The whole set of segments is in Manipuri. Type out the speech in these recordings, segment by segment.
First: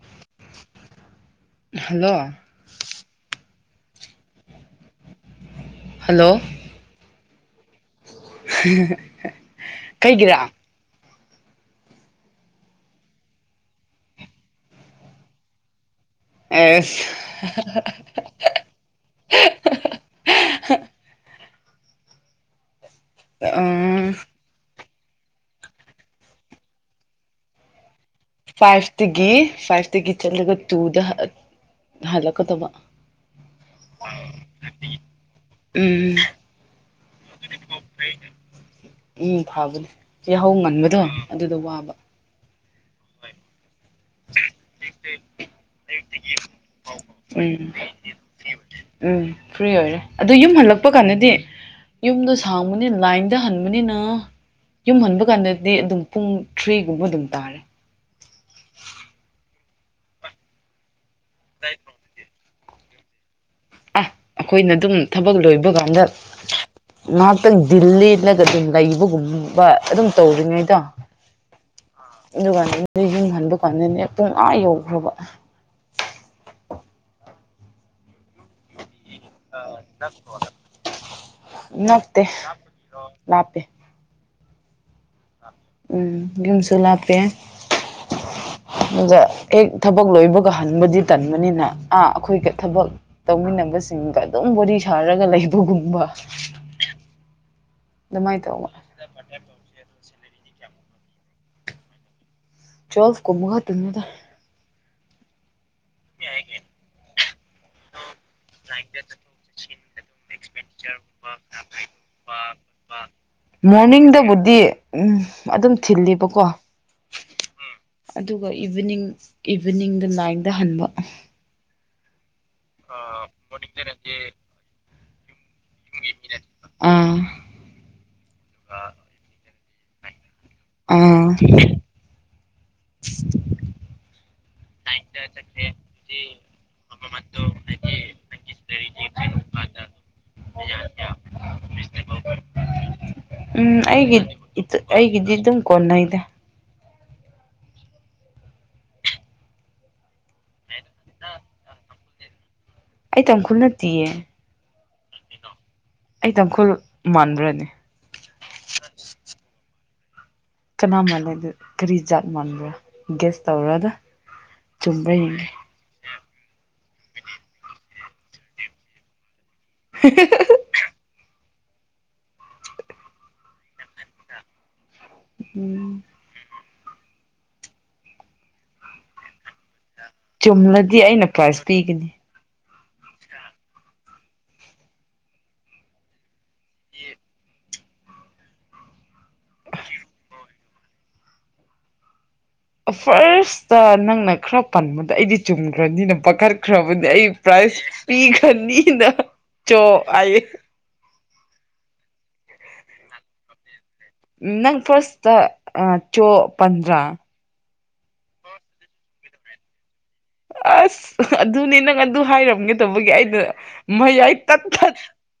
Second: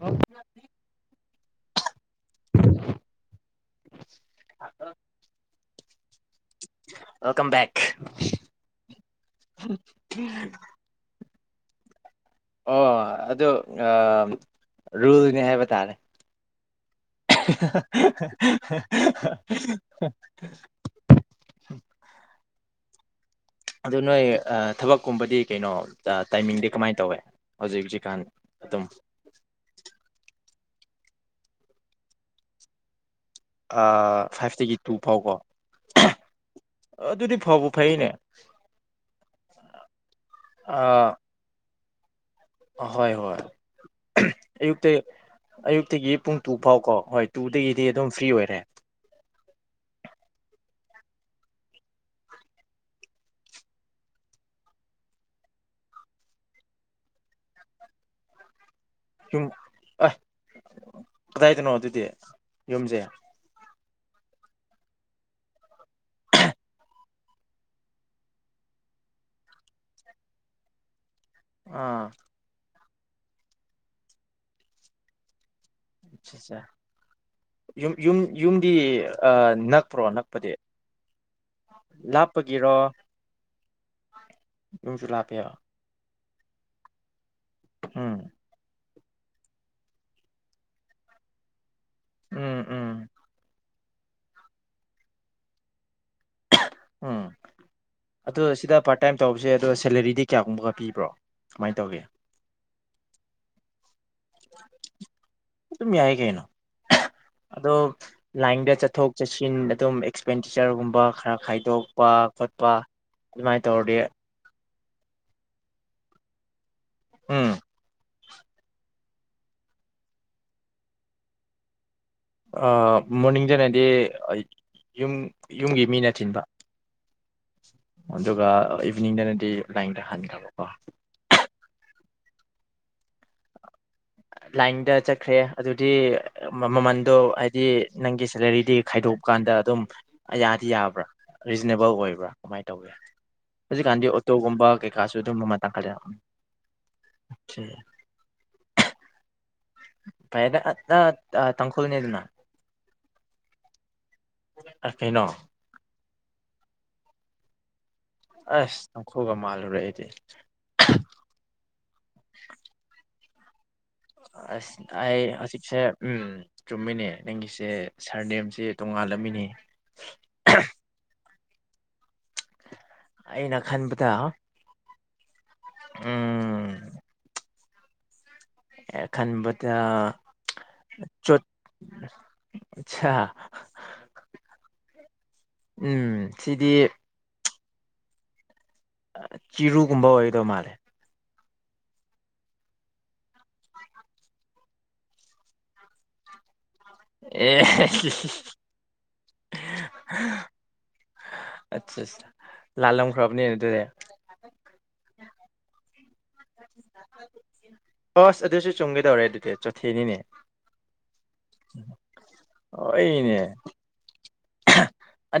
ꯑꯣ ꯍꯜꯂꯣ ꯑ ꯍꯜꯂꯣ ꯋꯦꯜꯀꯝ ꯕꯦꯛ ꯀꯩꯒꯤꯔꯥ ꯑꯣ ꯑꯗꯣ ꯔꯨꯜꯅꯤ ꯍꯥꯏꯕ ꯇꯥꯔꯦ ꯑ ꯍꯦꯍꯦꯍꯦ ꯎꯝ ꯑꯗꯨ ꯅꯣꯏ ꯊꯕꯛ ꯀꯨꯝꯕꯗꯤ ꯀꯩꯅꯣ ꯇꯥꯏꯃꯤꯡꯗꯤ ꯀꯃꯥꯏꯅ ꯇꯧꯋꯦ ꯍꯧꯖꯤꯛ ꯍꯧꯖꯤꯛ ꯐꯥꯏꯚ ꯇꯒꯤ ꯐꯥꯏꯚ ꯇꯒꯤ ꯆꯠꯂꯒ ꯇꯨꯗ ꯍꯂ ꯀꯗꯕ ꯐꯥꯏꯚꯇꯒꯤ ꯇꯨ ꯐꯥꯎꯕꯣ ꯎꯝ ꯎꯝ ꯐꯥꯕꯅꯦ ꯌꯥꯍꯧ ꯉꯟꯕꯗꯣ ꯑ ꯑꯗꯨꯗ ꯋꯥꯕ ꯍꯣꯏ ꯍꯣꯏ ꯑꯌꯨꯛꯇ ꯑꯌꯨꯛꯇꯒꯤ ꯄꯨꯡ ꯇꯨ ꯐꯥꯎꯀꯣ ꯍꯣꯏ ꯎꯝ ꯇꯨꯗꯒꯤꯗꯤ ꯑꯗꯨꯝ ꯐ꯭ꯔꯤ ꯑꯣꯏꯔꯦ ꯎꯝ ꯐ꯭ꯔꯤ ꯑꯣꯏꯔꯦ ꯑꯗꯨ ꯌꯨꯝ ꯍꯜꯂꯛꯄ ꯀꯥꯟꯗꯗꯤ ꯌꯨꯝꯗꯣ ꯁꯥꯡꯕꯅꯤ ꯂꯥꯏꯟꯗ ꯍꯟꯕꯅꯤꯅ ꯌꯨꯝ ꯍꯟꯕ ꯀꯥꯟꯗꯗꯤ ꯑꯗꯨꯝ ꯄꯨꯡ ꯊ꯭ꯔꯤꯒꯨꯝꯕ ꯑꯗꯨꯝ ꯇꯥꯔꯦ ꯊꯨꯝ ꯑ ꯀꯗꯥꯥꯏꯗꯅꯣ ꯑꯗꯨꯗꯤꯦ ꯌꯣꯨꯝꯖꯩ ꯑꯁ ꯑꯩꯈꯣꯏꯅ ꯑꯗꯨꯝ ꯊꯕꯛ ꯂꯣꯏꯕ ꯀꯥꯟꯗ ꯉꯥꯏꯍꯥꯛꯇꯪ ꯗꯤꯜ ꯂꯦꯜꯂꯒ ꯑꯗꯨꯝ ꯂꯩꯕꯒꯨꯝꯕ ꯑꯗꯨꯝ ꯇꯧꯔꯤꯉꯩꯗꯣ ꯑꯥ ꯏ ꯋꯥ ꯑ ꯌꯨꯝ ꯍꯟꯕ ꯀꯥꯟꯗꯅꯦ ꯄꯨꯡ ꯑꯥ ꯌꯧꯈ꯭ꯔꯕ ꯑꯆꯥꯆꯥꯆꯥ ꯌꯨꯝ ꯌꯨꯝ ꯌꯨꯝꯗꯤ ꯦ ꯅꯛꯄ꯭ꯔꯣ ꯅꯛꯄꯗꯤ ꯂꯥꯞꯄꯒꯤꯔꯣ ꯂꯄꯦ ꯌꯨꯝꯁꯨ ꯂꯥꯛꯞꯄꯦꯌ ꯌꯒꯨꯝꯁꯣꯂꯄꯦ ꯎꯝ ꯑꯗꯨꯗ ꯍꯦꯛ ꯊꯕꯛ ꯂꯣꯏꯕꯒ ꯍꯟꯕꯗꯤ ꯇꯟꯕꯅꯤꯅ ꯑꯩꯈꯣꯏꯒ ꯎꯝ ꯎꯝ ꯊꯕꯛ ꯇꯧꯃꯤꯟꯅꯕꯁꯦ ꯁꯤꯡꯒ ꯑꯗꯨꯝ ꯕꯣ ꯁꯥꯔꯒ ꯂꯩꯕꯒꯨꯝꯕ ꯎꯝ ꯑꯗꯨꯃꯥꯏꯅ ꯑꯗ ꯇꯧꯕ ꯁꯤꯗ ꯄꯥꯔꯠ ꯇꯥꯏꯝ ꯇꯧꯕꯁꯦ ꯑꯗꯣ ꯁꯦꯂꯔꯤꯗꯤ ꯀꯌꯥꯒꯨꯝꯕꯒ ꯄꯤꯕ꯭ꯔꯣ ꯀꯃꯥꯏꯅ ꯇꯧꯒꯦ ꯆꯐ ꯀꯃꯒ ꯇꯃꯤꯗ ꯑꯗꯨꯝ ꯌꯥꯏ ꯀꯩꯅꯣ ꯑꯗꯣ [inaudible] ꯂꯥꯏꯟꯗ ꯆꯠꯊꯣꯛ ꯆꯠꯁꯤꯟ ꯑꯗꯨꯝ ꯑꯦꯛꯁꯄꯦꯟꯗꯤꯆꯔꯒꯨꯝꯕ ꯈꯔ ꯈꯥꯏꯗꯣꯛꯄ ꯐꯣꯠꯄ ꯃꯣꯔꯅꯤꯡꯗ ꯕꯨꯗꯤꯌꯦ ꯎꯝ ꯑꯗꯨꯝ ꯊꯤꯜꯂꯕꯀꯣ ꯎꯝ ꯑꯗꯨꯒ ꯏꯚꯤꯅꯤꯡ ꯏꯚꯤꯅꯤꯡꯗ ꯅꯥꯏꯟꯗ ꯍꯟꯕ ꯑ ꯃꯣꯔꯅꯤꯡꯗꯅ ꯍꯥꯏꯗꯤ ꯑꯩ ꯌ ꯌꯨꯝꯒꯤ ꯃꯤꯅ ꯊꯤꯟꯕ ꯑꯥ ꯑꯗꯨꯒ ꯏꯚꯅꯤꯡꯗꯅꯗꯤ ꯂꯥ ꯏꯟꯗ ꯍꯥꯟꯈ꯭ꯔꯕꯣ ꯑꯪ [inaudible] ꯂꯥꯏꯟꯗ ꯆꯠꯈ꯭ꯔꯦ ꯑꯗꯨꯗꯤ ꯃꯃꯟꯗꯣ ꯍꯥꯏꯗꯤ ꯅꯪꯒꯤ ꯁꯦꯂꯔꯤꯗꯤ ꯈꯥꯏꯗꯣꯛꯑꯀꯥꯟꯗ ꯑꯗꯨꯝ ꯑ ꯌꯥꯗꯤ ꯌꯥꯕ꯭ꯔꯥ ꯔꯤꯖꯅꯦꯕꯜ ꯑꯣꯏꯕ꯭ꯔꯥ ꯀꯃꯥꯏꯅ ꯇꯧꯋꯤ ꯎꯝ ꯍꯧꯖꯤꯛꯀꯥꯟꯗꯤ ꯑꯩꯒꯤ ꯑꯣꯇꯣꯒꯨꯝꯕ ꯀꯩꯀꯥꯁꯨ ꯑꯩꯒꯤꯗꯤ ꯑꯗꯨꯝ ꯃꯃꯜ ꯇꯥꯡꯈꯠꯂꯛꯑꯦ ꯀꯣꯟꯅꯩꯗ ꯑꯣ ꯀꯦ ꯐꯩꯗ ꯅꯪ ꯑ ꯇꯪꯈꯨꯜꯅꯦꯗꯅ ꯑꯩ ꯇꯥꯡꯈꯨꯜ ꯅꯠꯇꯤꯌꯦ ꯑ ꯀꯩꯅꯣ ꯑꯩ ꯇꯥꯡꯈꯨꯜ ꯃꯥꯟꯕ꯭ꯔꯅꯦ ꯑꯁ ꯇꯥꯡꯈꯨꯜꯒ ꯃꯥꯜꯂꯨꯔꯦ ꯑꯩꯗꯤ ꯀꯅꯥ ꯃꯟꯂꯗꯤ ꯀꯔꯤ ꯖꯥꯠ ꯃꯥꯟꯕ꯭ꯔ ꯒꯦꯁ ꯇꯧꯔꯒ ꯑꯁ ꯑꯩ ꯍꯧꯖꯤꯛꯁꯦ ꯎꯝ ꯆꯨꯝꯃꯤꯅꯦ ꯅꯪꯒꯤꯁꯦ ꯁꯔꯅꯦꯝꯁꯦ ꯇꯣꯉꯥꯜꯂꯝꯃꯤꯅꯦ [unintelligible] [inaudible] ꯑꯩꯅ ꯈꯟꯕꯗ ꯎꯝ ꯎꯝ ꯑꯦ ꯈꯟꯕ ꯆꯨꯝꯂꯗꯤ ꯑꯩꯅ ꯄ꯭ꯔꯥꯏꯖ ꯄꯤꯒꯅꯤ ꯑꯆꯥ ꯎꯝ ꯁꯤꯗꯤ ꯆꯤꯔꯨꯒꯨꯝꯕ ꯑꯣꯏꯒꯗꯧ ꯃꯥꯜꯂꯦ ꯐꯥꯔꯁꯇ ꯅꯪꯅ ꯈꯔ ꯄꯟꯕꯗ ꯑꯩꯗꯤ ꯆꯨꯝꯈ꯭ꯔꯕꯅꯤꯅ ꯄꯥꯈꯠ ꯈ꯭ꯔꯕꯅꯤ ꯑꯩ ꯑꯦ ꯄ꯭ꯔꯥꯏꯖ ꯑꯠꯆꯥ ꯄꯤꯈ꯭ꯔꯅꯤꯅ ꯆꯣ ꯍꯥꯏꯌꯦ ꯑꯆꯥ ꯆꯥ ꯑ ꯂꯥꯜ ꯂꯝ ꯈꯔꯕꯅꯤꯅꯦ ꯑꯗ ꯎꯡ ꯅꯪ ꯐꯥꯁꯇ ꯑ ꯆꯣ ꯄꯟꯗ꯭ꯔꯥ ꯑꯁ ꯑꯗꯨꯁꯨ ꯆꯨꯝꯒꯦꯗꯧꯔꯦ ꯑꯗꯨꯗꯤ ꯆꯣꯠꯊꯦ ꯑꯁ ꯑꯗꯨꯅꯦ ꯅꯪ ꯑꯗꯨ ꯍꯥꯏꯔꯝꯒꯗꯧꯕꯒꯤ ꯍꯣꯏꯅꯦ ꯑꯩꯅ ꯃꯌꯥꯏ ꯇꯠ ꯊꯠ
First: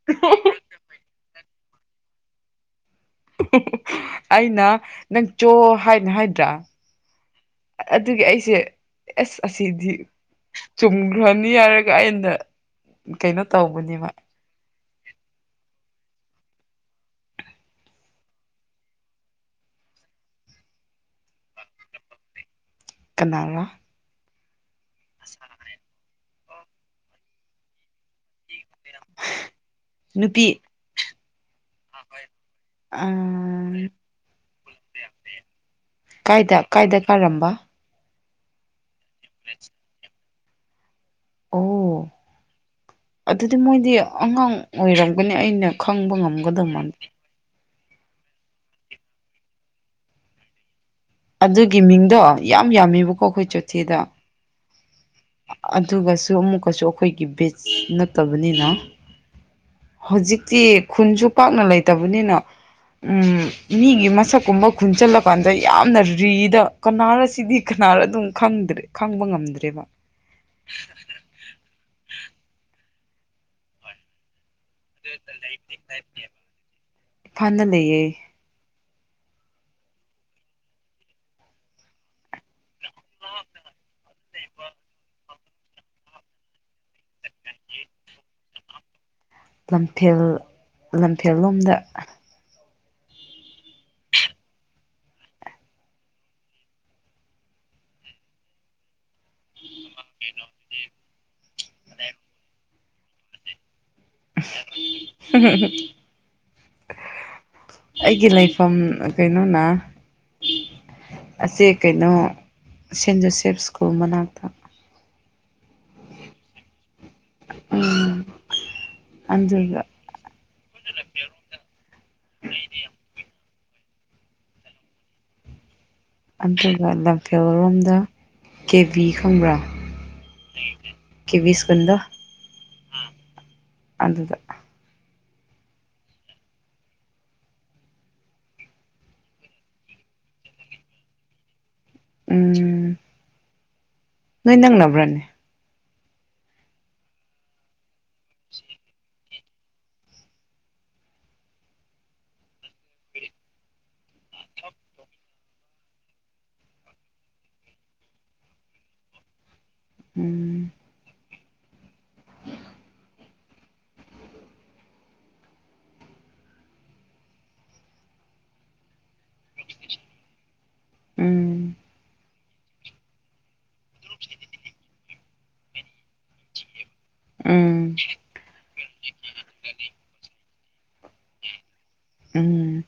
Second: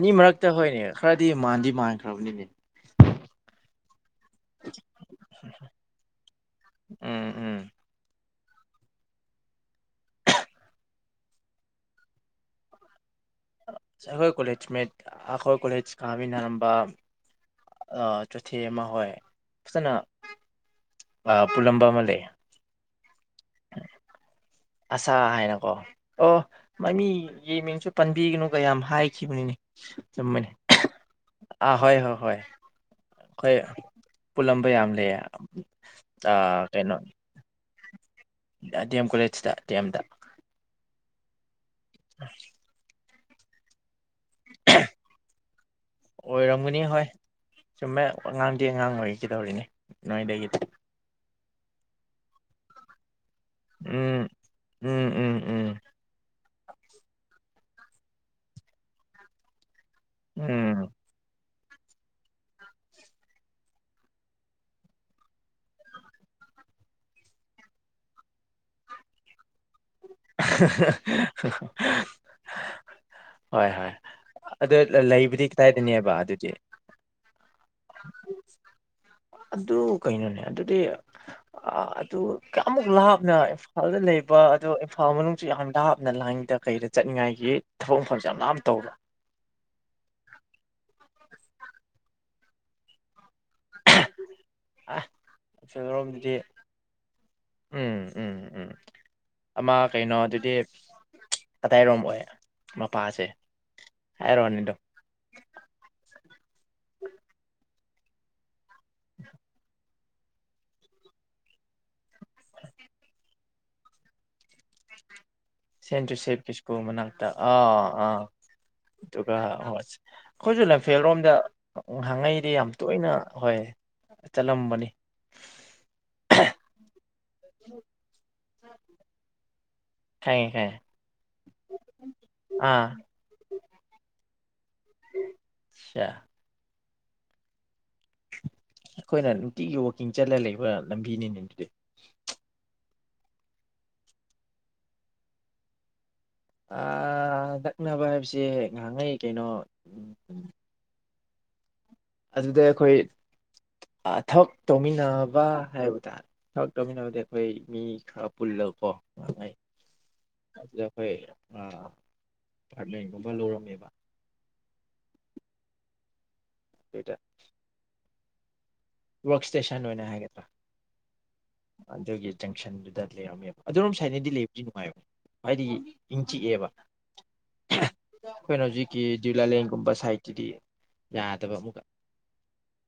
[unintelligible] ꯈ꯭ꯔꯕꯅꯤꯅꯦ [unintelligible] ꯑꯩꯅ ꯅꯪ ꯆꯣ ꯍꯥꯏꯅ ꯍꯥꯏꯕꯗ ꯑꯨꯝ ꯎꯝ ꯎꯝ ꯑꯗꯨꯒꯤ ꯑꯩ ꯑꯩꯁꯦ ꯑꯁ ꯑꯁꯤꯗꯤ ꯆꯨꯝꯈ꯭ꯔꯅꯤ ꯍꯥꯏꯔꯒ ꯑꯩꯅ ꯀꯩꯅꯣ ꯇꯧꯕꯅꯦꯕ ꯑꯈꯣꯏ ꯀꯣꯂꯦꯖ ꯃꯦꯠ ꯑꯈꯣꯏ ꯀꯣꯂꯦꯖ ꯀꯥꯃꯤꯟꯅꯥꯔꯝꯕ ꯆꯣꯊꯦ ꯑꯃ ꯍꯣꯏ ꯐꯖꯅ ꯄꯨꯜꯂꯝꯕ ꯑꯃ ꯂꯩ ꯀꯅꯥꯒꯥ ꯑꯁꯥ ꯍꯥꯏꯅꯀꯣ ꯑꯣ ꯃꯃꯤ ꯌꯦ ꯃꯤꯡꯁꯨ ꯄꯟꯕꯤꯒꯅꯨ ꯀꯌꯥꯝ ꯍꯥꯏꯈꯤꯕꯅꯤꯅꯦ ꯅꯨꯄꯤ ꯆꯨꯝꯝꯕꯅꯦ ꯑꯥ ꯍꯣꯏ ꯍꯣꯏ ꯍꯣꯏ ꯑ ꯑꯩꯈꯣꯏ ꯄꯨꯜꯂꯝꯕ ꯌꯥꯝ ꯂꯩ ꯀꯥꯏꯗ ꯀꯥꯏꯗ ꯀꯩꯅꯣꯅꯤ ꯀꯥꯔꯝꯕ ꯗꯤ ꯑꯦꯝ ꯀꯣꯂꯦꯖꯇ ꯗꯤ ꯑꯦꯝꯗ ꯑꯣ ꯎ [unintelligible] ꯑꯗꯨꯗꯤ ꯃꯣꯏꯗꯤ ꯑꯉꯥꯡ ꯑꯣꯏꯔꯝꯒꯅꯤ ꯑꯩꯅ ꯈꯪꯕ ꯉꯝꯒꯗ ꯑꯣꯏꯔꯝꯒꯅꯤ ꯃꯥꯟꯗꯦ ꯍꯣꯏ ꯆꯨꯝꯃꯦ ꯑꯉꯥꯡꯗꯤ ꯑꯉꯥꯡ ꯑꯣꯏꯒꯗꯧꯔꯤꯅꯦ ꯅꯣꯏꯗꯒꯤꯗꯤ ꯑꯗꯨꯒꯤ ꯃꯤꯡꯗꯣ ꯌꯥꯝ ꯌꯥꯝꯃꯦꯕ ꯑꯩꯈꯣꯏ ꯆꯣꯊꯦꯗꯣ ꯎꯝ ꯎꯝ ꯎꯝ ꯎꯝ ꯑꯩꯈꯣꯏꯒꯤ ꯕꯦꯠꯁ ꯅꯠꯇꯕꯅꯤꯅ ꯍꯧ ꯖꯤꯛꯇꯤ ꯎꯝ ꯈꯨꯟꯁꯨ ꯄꯥꯛꯅ ꯂꯩꯇꯕꯅꯤꯅ ꯎ ꯃꯤꯒꯤ ꯃꯁꯛꯀꯨꯝꯕ ꯈꯨꯟꯁꯤꯜꯂꯀꯥꯟꯗ ꯌꯥꯝꯅ ꯔꯤꯗ ꯀꯅꯥꯔꯁꯤꯗꯤ ꯀꯅꯥꯔ ꯑꯗꯨꯝ ꯈꯪꯗ꯭ꯔꯦ ꯈꯪꯕ ꯉꯝꯗ꯭ꯔꯦꯕ [unintelligible] ꯍꯣꯏ ꯍꯣꯏ ꯑꯗ ꯂꯩꯕꯨꯗꯤ ꯀꯗꯥꯏꯗꯅꯦꯕ ꯑꯗꯨꯗꯤ ꯏꯝꯐꯥꯜꯗ ꯂꯩꯌꯦ ꯑꯗꯨ ꯀꯩꯅꯣꯅꯦ ꯑꯗꯨꯗꯤ ꯑꯗꯨ ꯀꯌꯥꯃꯨꯛ ꯂꯥꯞꯅ ꯏꯝꯐꯥꯜꯗ ꯂꯩꯕ ꯑꯗꯨꯣ ꯏꯝꯐꯥꯜ ꯃꯅꯨꯡ ꯌꯥꯝ ꯂꯥꯞꯅ ꯂꯥꯏꯟꯗ ꯀꯩꯗ ꯆꯠꯅꯤꯡꯉꯥꯏꯒꯤ ꯊꯕꯛ ꯃꯐꯝꯁꯦ ꯌꯥꯝ ꯂꯥꯞ ꯇꯧꯕ ꯂꯝꯐꯦꯜ ꯂꯝꯐꯦꯜꯂꯣꯝꯗ ꯎꯝ ꯎꯝ ꯎꯝ ꯑꯃ ꯀꯩꯅꯣ ꯑꯗꯨꯗꯤ ꯑꯗꯥꯏꯔꯣꯝ ꯑꯣꯏ ꯃꯄꯥꯁꯦ ꯍꯥꯏꯔꯣꯅꯦ ꯑꯗꯨꯝ [unintelligible] ꯑꯩꯒꯤ ꯂꯩ ꯝ ꯀꯩꯅꯣꯅ [unintelligible] ꯑꯁꯤ ꯀꯩꯅꯣ ꯁꯦꯟ ꯖꯣꯁꯦꯞ ꯁ꯭ꯀꯨꯜ ꯃꯅꯥꯛꯇ ꯁꯦꯟ ꯖꯣꯁꯦꯐ ꯏꯁꯀꯨꯜ ꯃꯅꯥꯛꯇ ꯑꯥ ꯑꯥ ꯎꯝ ꯑꯗꯨꯒ ꯍꯣꯏ ꯑꯩꯈꯣꯏꯁꯨ ꯂꯝꯐꯦꯜꯔꯣꯝꯗꯍꯥꯡꯉꯛꯏꯗꯤ ꯌꯥꯝ ꯇꯣꯏꯅ ꯍꯣꯏ ꯆꯠꯂꯝꯕꯅꯤ ꯑꯗꯨꯒ ꯂꯝꯐꯦꯜꯔꯣꯝꯗ ꯀꯦꯕꯤ ꯈꯪꯕ꯭ꯔꯥ ꯈꯪꯉꯦ ꯈꯪꯉꯦ ꯀꯦꯕꯤ ꯏꯁꯀꯨꯜꯗꯨ ꯑꯥ ꯗꯨꯗ ꯆꯥ ꯑꯈꯣꯏꯅ ꯅꯨꯡꯇꯤꯒꯤ ꯋꯛꯀꯤꯡ ꯆꯠꯂ ꯂꯩꯕ ꯂꯝꯕꯤꯅꯤꯅꯦ ꯑꯗꯨꯗꯤ ꯎꯝ ꯅꯣꯏ ꯅꯛꯅꯕ꯭ꯔꯅꯦ ꯑꯥꯗ ꯅꯛꯅꯕ ꯍꯥꯏꯕꯁꯦ ꯉꯍꯥꯟꯒꯩ ꯀꯩꯅꯣ ꯑꯗꯨꯗ ꯑꯩꯈꯣꯏ ꯑ ꯊꯕꯛ ꯇꯧꯃꯤꯟꯅꯕ ꯍꯥꯏꯕ ꯇꯥꯔꯦ ꯊꯕꯛ ꯇꯧꯃꯤꯟꯅꯕꯗ ꯑꯩꯈꯣꯏ ꯃꯤ ꯈꯔ ꯄꯨꯜꯂꯒꯀꯣ ꯑꯗꯨꯉꯩ ꯎꯝ ꯑꯗꯨꯗ ꯑꯈꯣꯏ ꯑ ꯄꯥꯔꯠꯃꯦꯟꯒꯨꯝꯕ ꯂꯧꯔꯝꯃꯦꯕ [unintelligible] ꯋꯛ ꯏꯁꯇꯦꯁꯟ ꯑꯣꯏꯅ ꯍꯥꯏꯒꯗ꯭ꯔ ꯎꯝ ꯑꯗꯨꯗꯒꯤ ꯖꯪꯁꯟꯗꯨꯗ ꯂꯩꯔꯝꯃꯦꯕ ꯑꯗꯨꯔꯣꯝ ꯁꯥꯏꯠꯅꯗꯤ ꯂꯩꯕꯨꯗꯤ ꯅꯨꯡꯉꯥꯏꯕꯅꯦ ꯍꯥꯏꯗꯤ ꯏꯪ ꯆꯤꯛꯑꯦꯕ ꯎꯝ ꯑꯩꯈꯣꯏꯅ ꯍꯧꯖꯤꯛꯀꯤ ꯗꯨꯂꯥꯂꯦꯟꯒꯨꯝꯕ ꯁꯥꯏꯠꯇꯨꯗꯤ ꯌꯥꯗꯕ ꯑꯃꯨꯛꯀ ꯎꯝ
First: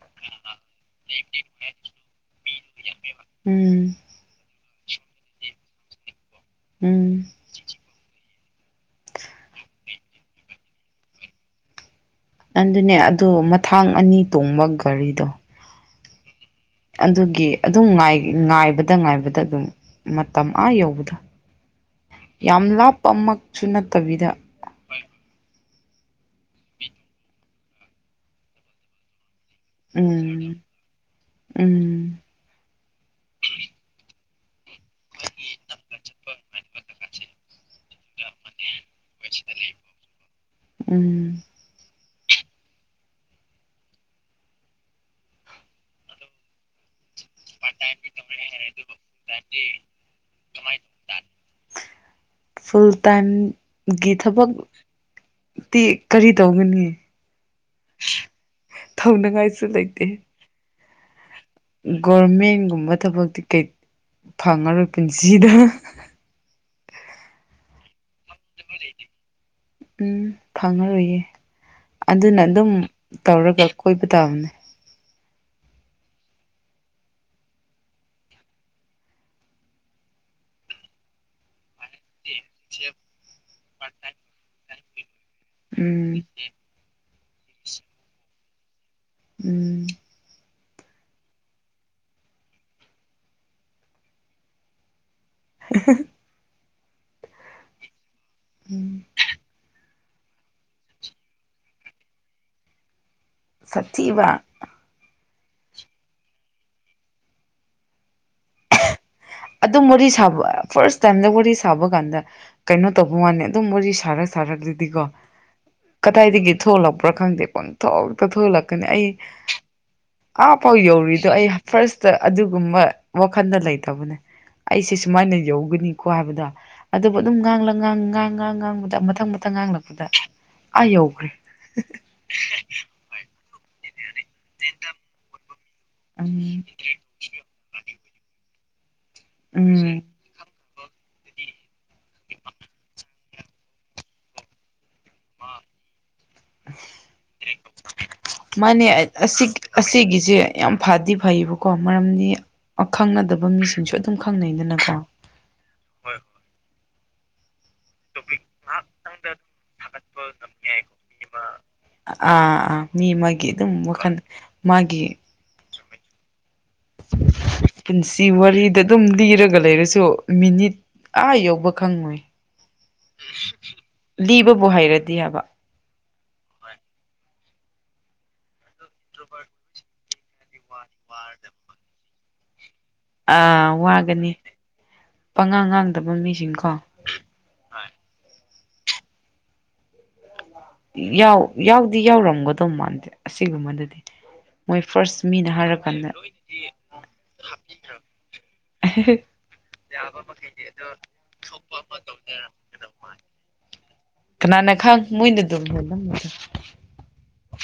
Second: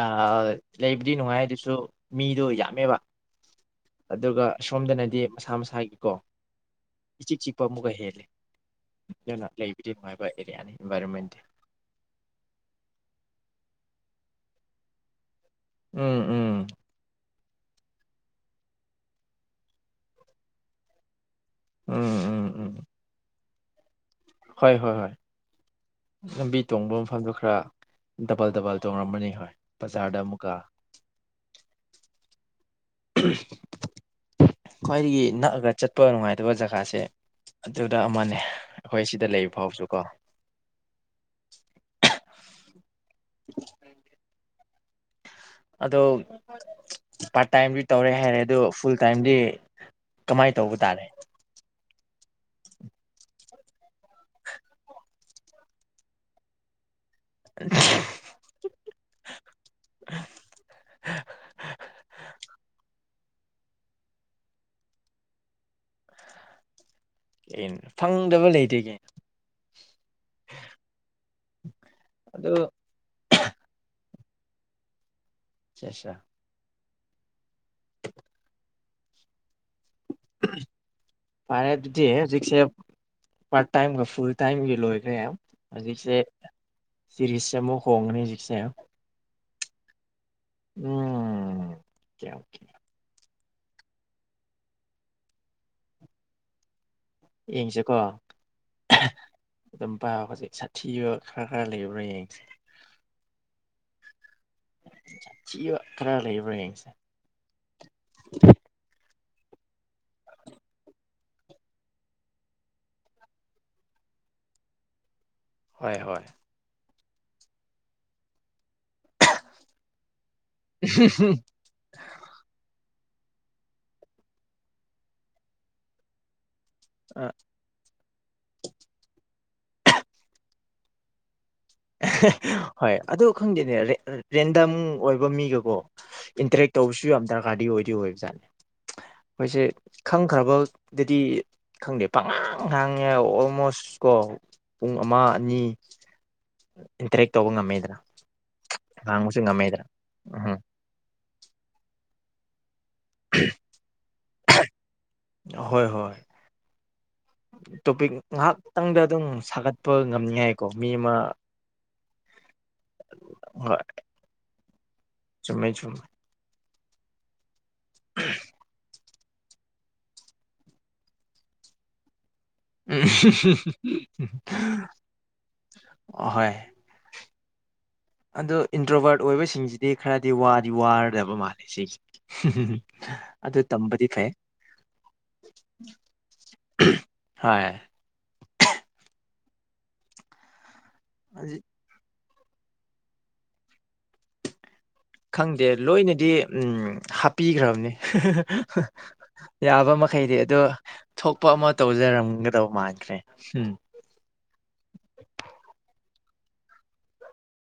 ꯑꯥ ꯂꯩꯕꯗꯤ ꯅꯨꯡꯉꯥꯏ ꯑꯗꯨꯁꯨ ꯃꯤꯗꯣ ꯌꯥꯝ ꯃꯦꯕ ꯎꯝ ꯑꯗꯨꯒ ꯑꯁꯣꯝꯗꯅꯗꯤ ꯃꯁꯥ ꯃꯁꯥꯒꯤꯀꯣ ꯎꯝ ꯏꯆꯤꯛ ꯆꯤꯛꯄ ꯑꯃꯨꯛꯀ ꯍꯦꯜꯂꯦ ꯑꯗꯨꯅ ꯂꯩꯕꯗꯤ ꯅꯨꯡꯉꯥꯏꯕ ꯑꯦꯔꯤꯌꯥꯅꯤ ꯏꯟꯚꯥꯏꯔꯣꯟꯃꯦꯟꯇꯤ ꯅꯪꯗꯨꯅꯦ ꯑꯗꯨ ꯃꯊꯥꯡ ꯑꯅꯤ ꯇꯣꯡꯕ ꯒꯥꯔꯤꯗꯣ ꯎꯝ ꯎꯝ ꯑꯗꯨꯒꯤ ꯑꯗꯨꯝ ꯉꯥꯏ ꯉꯥꯏꯕꯗ ꯉꯥꯏꯕꯗ ꯑꯗꯨꯝ ꯃꯇꯝ ꯑꯥ ꯌꯧꯕꯗꯣ ꯎꯝ ꯎꯝ ꯌꯥꯝ ꯎꯝ ꯂꯥꯞꯄꯃꯛ ꯁꯨꯅꯠ ꯇꯕꯤꯗ ꯍꯣꯏ ꯍꯣꯏ ꯍꯣꯏ ꯂꯝꯕꯤ ꯇꯣꯡꯕ ꯃꯐꯝꯗꯣ ꯈꯔ ꯗꯕꯜ ꯗꯕꯜ ꯇꯣꯡꯔꯝꯒꯅꯤ ꯍꯣꯏ ꯕꯖꯥꯔꯗ ꯑꯃꯨꯛꯀ ꯎꯝ ꯎꯝ [unintelligible] ꯈ꯭ꯋꯥꯏꯗꯒꯤ ꯅꯛꯑꯒ ꯆꯠꯄ ꯅꯨꯡꯉꯥꯏꯇꯕ ꯖꯒꯥꯁꯦ ꯑꯗꯨꯗ ꯑꯃꯅꯦ ꯑꯈꯣꯏ ꯁꯤꯗ ꯂꯩ ꯐꯥꯎꯁꯨꯀꯣ ꯎꯝ [inaudible] ꯑꯗꯣ ꯄꯥꯔꯠ ꯇꯥꯏꯝꯗꯤ ꯇꯧꯔꯦ ꯍꯥꯏꯔꯦ ꯑꯗꯨ ꯐꯨꯜ ꯇꯥꯏꯝꯗꯤ ꯀꯃꯥꯏꯅ ꯇꯧꯕ ꯇꯥꯔꯦ ꯐꯨꯜ ꯇꯥꯏꯝꯒꯤ ꯊꯕꯛꯇꯤ ꯀꯔꯤ ꯇꯧꯒꯅꯤ ꯇꯧꯅꯤꯡꯉꯥꯏꯁꯨ ꯂꯩꯇꯦ [unintelligible] ꯒꯚꯔꯃꯦꯟꯒꯨꯝꯕ ꯊꯕꯛꯇꯤ ꯀꯩ ꯐꯪꯉꯔꯣꯏ ꯄꯨꯟꯁꯤꯗ ꯑꯦ ꯐꯪ ꯎꯝ ꯐꯪꯉꯔꯣꯏꯌꯦ ꯑꯗꯨꯅ ꯑꯗꯨ ꯑꯗꯨꯝ ꯇꯧꯔꯒ ꯀꯣꯏꯕ ꯇꯅꯤ ꯑꯆꯥ ꯑꯆꯥ ꯐꯔꯦ ꯁꯦ ꯍꯧꯖꯤꯛꯁꯦ ꯄꯥꯔꯠ ꯇꯥꯏꯝꯒ ꯐꯨꯜ ꯇꯥꯏꯝꯒ ꯂꯣꯏꯈ꯭ꯔꯦ ꯎꯝ ꯁꯔꯤꯁꯦ ꯑꯃꯨꯛ ꯍꯣꯡꯉꯅꯤ ꯍꯧꯖꯤꯛꯁꯦ ꯎꯝ ꯎꯝ ꯑꯣꯀꯦ ꯑꯣꯀꯦ [unintelligible] ꯌꯦꯡꯁꯦꯀꯣ ꯎꯝ [unintelligible] ꯑꯗꯨꯝ ꯄꯥꯏꯌꯣ ꯍꯧꯖꯤꯛ ꯁꯥꯊꯤꯕ ꯈꯔ ꯈꯔ ꯂꯩꯕ꯭ꯔ ꯌꯦꯡꯁꯦ ꯁꯥꯊꯤꯕ ꯊꯤꯕ ꯈꯔ ꯂꯩꯕ꯭ꯔ ꯌꯦꯡꯁꯦ ꯑꯗꯨꯝ ꯋꯥꯔꯤ ꯁꯥꯕ ꯐꯥꯔꯁ ꯇꯥꯏꯝꯗ ꯋꯥꯔꯤ ꯁꯥꯕ ꯀꯥꯟꯗ ꯀꯩꯅꯣ ꯇꯧꯕ ꯋꯥꯅꯦ ꯑꯗꯨꯝ ꯋꯥꯔꯤ ꯁꯥꯔ ꯁꯥꯔꯛꯂꯗꯤꯀꯣ ꯍꯣꯏ ꯍꯣꯏ ꯀꯗꯥꯏꯗꯒꯤ ꯊꯣꯛꯂꯕ ꯈꯪꯗꯦ ꯄꯪ ꯊꯣꯛꯇ ꯊꯣꯛ ꯂꯛ ꯑꯩ ꯑꯥ ꯄꯥꯎ ꯌꯧꯔꯤꯗꯣ ꯑꯩ ꯐꯥꯔꯁꯇ ꯑꯗꯨꯒꯨꯝꯕ ꯋꯥꯈꯟꯗ ꯂꯩꯇꯕꯅꯦ ꯑꯩꯁꯦ ꯁꯨꯃꯥꯏꯅ ꯌꯧꯒꯅꯤꯀꯣ ꯍꯥꯏꯕꯗꯣ ꯑꯗꯨꯕꯨ ꯑ ꯑꯗꯨꯝ ꯉꯥꯡꯂꯥꯡ ꯉꯥꯡ ꯉꯥꯡ ꯉꯥꯡꯕꯗ ꯃꯊꯪ ꯃꯊꯪ ꯉꯥꯡꯂꯛꯄꯗ ꯑꯥ ꯌꯧꯈ꯭ꯔꯦ ꯍꯣꯏ ꯑꯗꯨ ꯈꯪꯗꯦꯅꯦ ꯔꯦꯟꯗꯝ ꯑꯣꯏꯕ ꯃꯤꯒꯀꯣ ꯎꯝ ꯏꯟꯇꯔꯦꯛ ꯇꯧꯕꯁꯨ ꯌꯥꯝ ꯗꯔꯀꯥꯔꯗꯤ ꯑꯣꯏꯗꯤ ꯑꯣꯏ [unintelligible] ꯑꯩꯈꯣꯏꯁꯦ ꯎꯝ ꯈꯪꯈ꯭ꯔꯕ ꯗꯗꯤ ꯈꯪꯗꯦ ꯄꯪꯉꯥꯡ ꯄꯪꯉꯥꯡꯉꯦ ꯑꯣꯜꯃꯣꯁ ꯀꯣ ꯄꯨꯡ ꯑꯃ ꯑꯅꯤ ꯏꯟꯇꯔꯦꯛ ꯇꯧꯕ ꯉꯝꯃꯦꯗꯅ ꯃꯥꯅꯦ ꯉꯥꯡꯕꯁꯨ ꯉꯝꯃꯦꯗꯅ ꯑꯁꯤꯒꯤꯁꯦ ꯎꯝ ꯌꯥꯝ ꯐꯗ ꯗꯤ ꯐꯩꯌꯦꯕꯀꯣ ꯃꯔꯝꯗꯤ ꯈꯪꯅꯗꯕ ꯃꯤꯁꯤꯡꯁꯨ ꯑꯗꯨꯝ ꯈꯪꯅꯩꯗꯅꯀꯣ ꯍꯣꯏ ꯎꯝ [unintelligible] ꯇꯣꯄꯤꯛ ꯉꯥꯏꯍꯥꯛꯇꯪꯗ ꯑꯗꯨꯝ ꯁꯥꯒꯠꯄ ꯉꯝꯅꯤꯉꯥꯏꯀꯣ ꯃꯤ ꯑꯃ ꯑꯥ ꯑꯥ ꯃꯤ ꯑꯃꯒꯤ ꯑꯗꯨꯝ ꯍꯣꯏ ꯋꯥꯈꯜ ꯃꯥꯒꯤ ꯆꯨꯝꯃꯦ ꯆꯨꯝ [inaudible] [inaudible] ꯄꯨꯟꯁꯤ ꯋꯥꯔꯤꯗ ꯑꯗꯨꯝ ꯂꯤꯔꯒ ꯂꯩꯔꯁꯨ ꯃꯤꯅꯤꯠ ꯑꯥ ꯌꯧꯕ ꯈꯪꯉꯣꯏ ꯂꯤꯕꯕꯨ ꯍꯩꯔꯗꯤ ꯍꯥꯏꯕ ꯍꯣꯏ ꯑꯗꯨ ꯏꯟꯇ꯭ꯔꯣꯕꯔꯠ ꯑꯣꯏꯕꯁꯤꯡꯁꯤꯗꯤ ꯈꯔꯗꯤ ꯋꯥꯗꯤ ꯋꯥꯔꯗꯕ ꯃꯥꯜꯂꯦ ꯁꯤꯒꯤꯁꯦ ꯁꯤ ꯍ [unintelligible] ꯑꯥ ꯋꯥꯒꯅꯤ ꯄꯉꯥꯡ ꯉꯥꯡꯗꯕ ꯃꯤꯁꯤꯡꯈꯣ ꯍꯣꯏ ꯌꯥꯎ ꯌꯥꯎꯗꯤ ꯌꯥꯎꯔꯝ ꯒꯗꯧ ꯃꯥꯟꯗꯦ ꯑꯁꯤꯒꯨꯝꯕꯗꯗꯤ ꯃꯣꯏ ꯐꯥꯔꯁ ꯃꯤꯅ ꯈꯪꯗꯦ ꯍꯥꯏꯔꯀꯥꯟꯗ ꯂꯣꯏꯅꯗꯤ ꯎꯝ ꯍꯥꯞꯄꯤꯈ꯭ꯔꯕꯅꯤ ꯌꯥꯕ ꯃꯈꯩꯗꯤ ꯑꯗꯣ ꯊꯣꯛꯄ ꯑꯃ ꯇꯧꯖꯔꯝꯒꯗꯕ ꯃꯥꯟꯈ꯭ꯔꯦ ꯎꯝ ꯠꯇ [unintelligible]